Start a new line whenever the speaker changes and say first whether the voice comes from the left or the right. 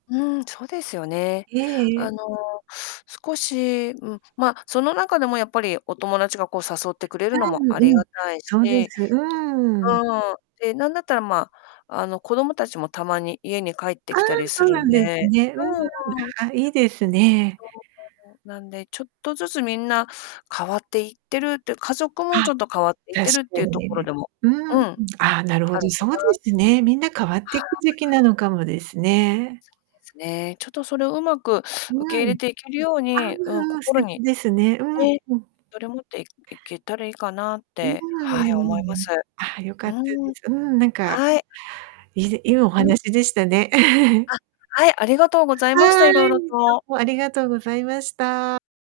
left: うん、そうですよね。
right: えええ
left: あ
right: え。
left: の少し、ん、ま、その中でもやっぱりお友達がこう誘ってくれるのも
right: う
left: あり
right: んう
left: が
right: ん、
left: たいし、
right: そうです、う
left: う
right: ーん。
left: ーん、で、なんだったら、まあ、あの子どもたちもたまに家に帰って
right: ああ、
left: きたりす
right: そう
left: る
right: な
left: ん
right: んです
left: で。
right: ね。うーん、
left: うんうん。
right: あ、いいですね。
left: そう、なんで、ちょっとずつみんな変わっていってるって、家族も
right: は
left: ち
right: い、
left: ょっと変わっていっ
right: 確
left: てるって
right: か
left: いう
right: に
left: ところ
right: ね。
left: でも、
right: うー
left: うん、
right: ん。
left: あるか
right: ああ、なるほど、そうで
left: な。
right: すね、みんな変わっ
left: は
right: ていく時期
left: あ。
right: なのかもですね。
left: そうですね。ちょっとそれを上手く
right: う
left: 受け入れ
right: ん。
left: ていけるよう
right: ああ
left: に、うん、
right: ああ、素
left: 心に、
right: 敵ですね。
left: ね、
right: うん。
left: それ持っていいけたらいいかなっ
right: うーん、
left: て、
right: う
left: はい、
right: んう
left: 思いま
right: ん。
left: す。
right: ああ、良か
left: う
right: った
left: ー
right: で
left: ん。
right: す。うん、なんか。
left: はい。
right: いいでいいお
left: うん。
right: 話でしたね。
left: あ、はい、ありがとうござい
right: は
left: ました、色
right: ーい、
left: 々
right: ど
left: と。
right: うもありがとうございました。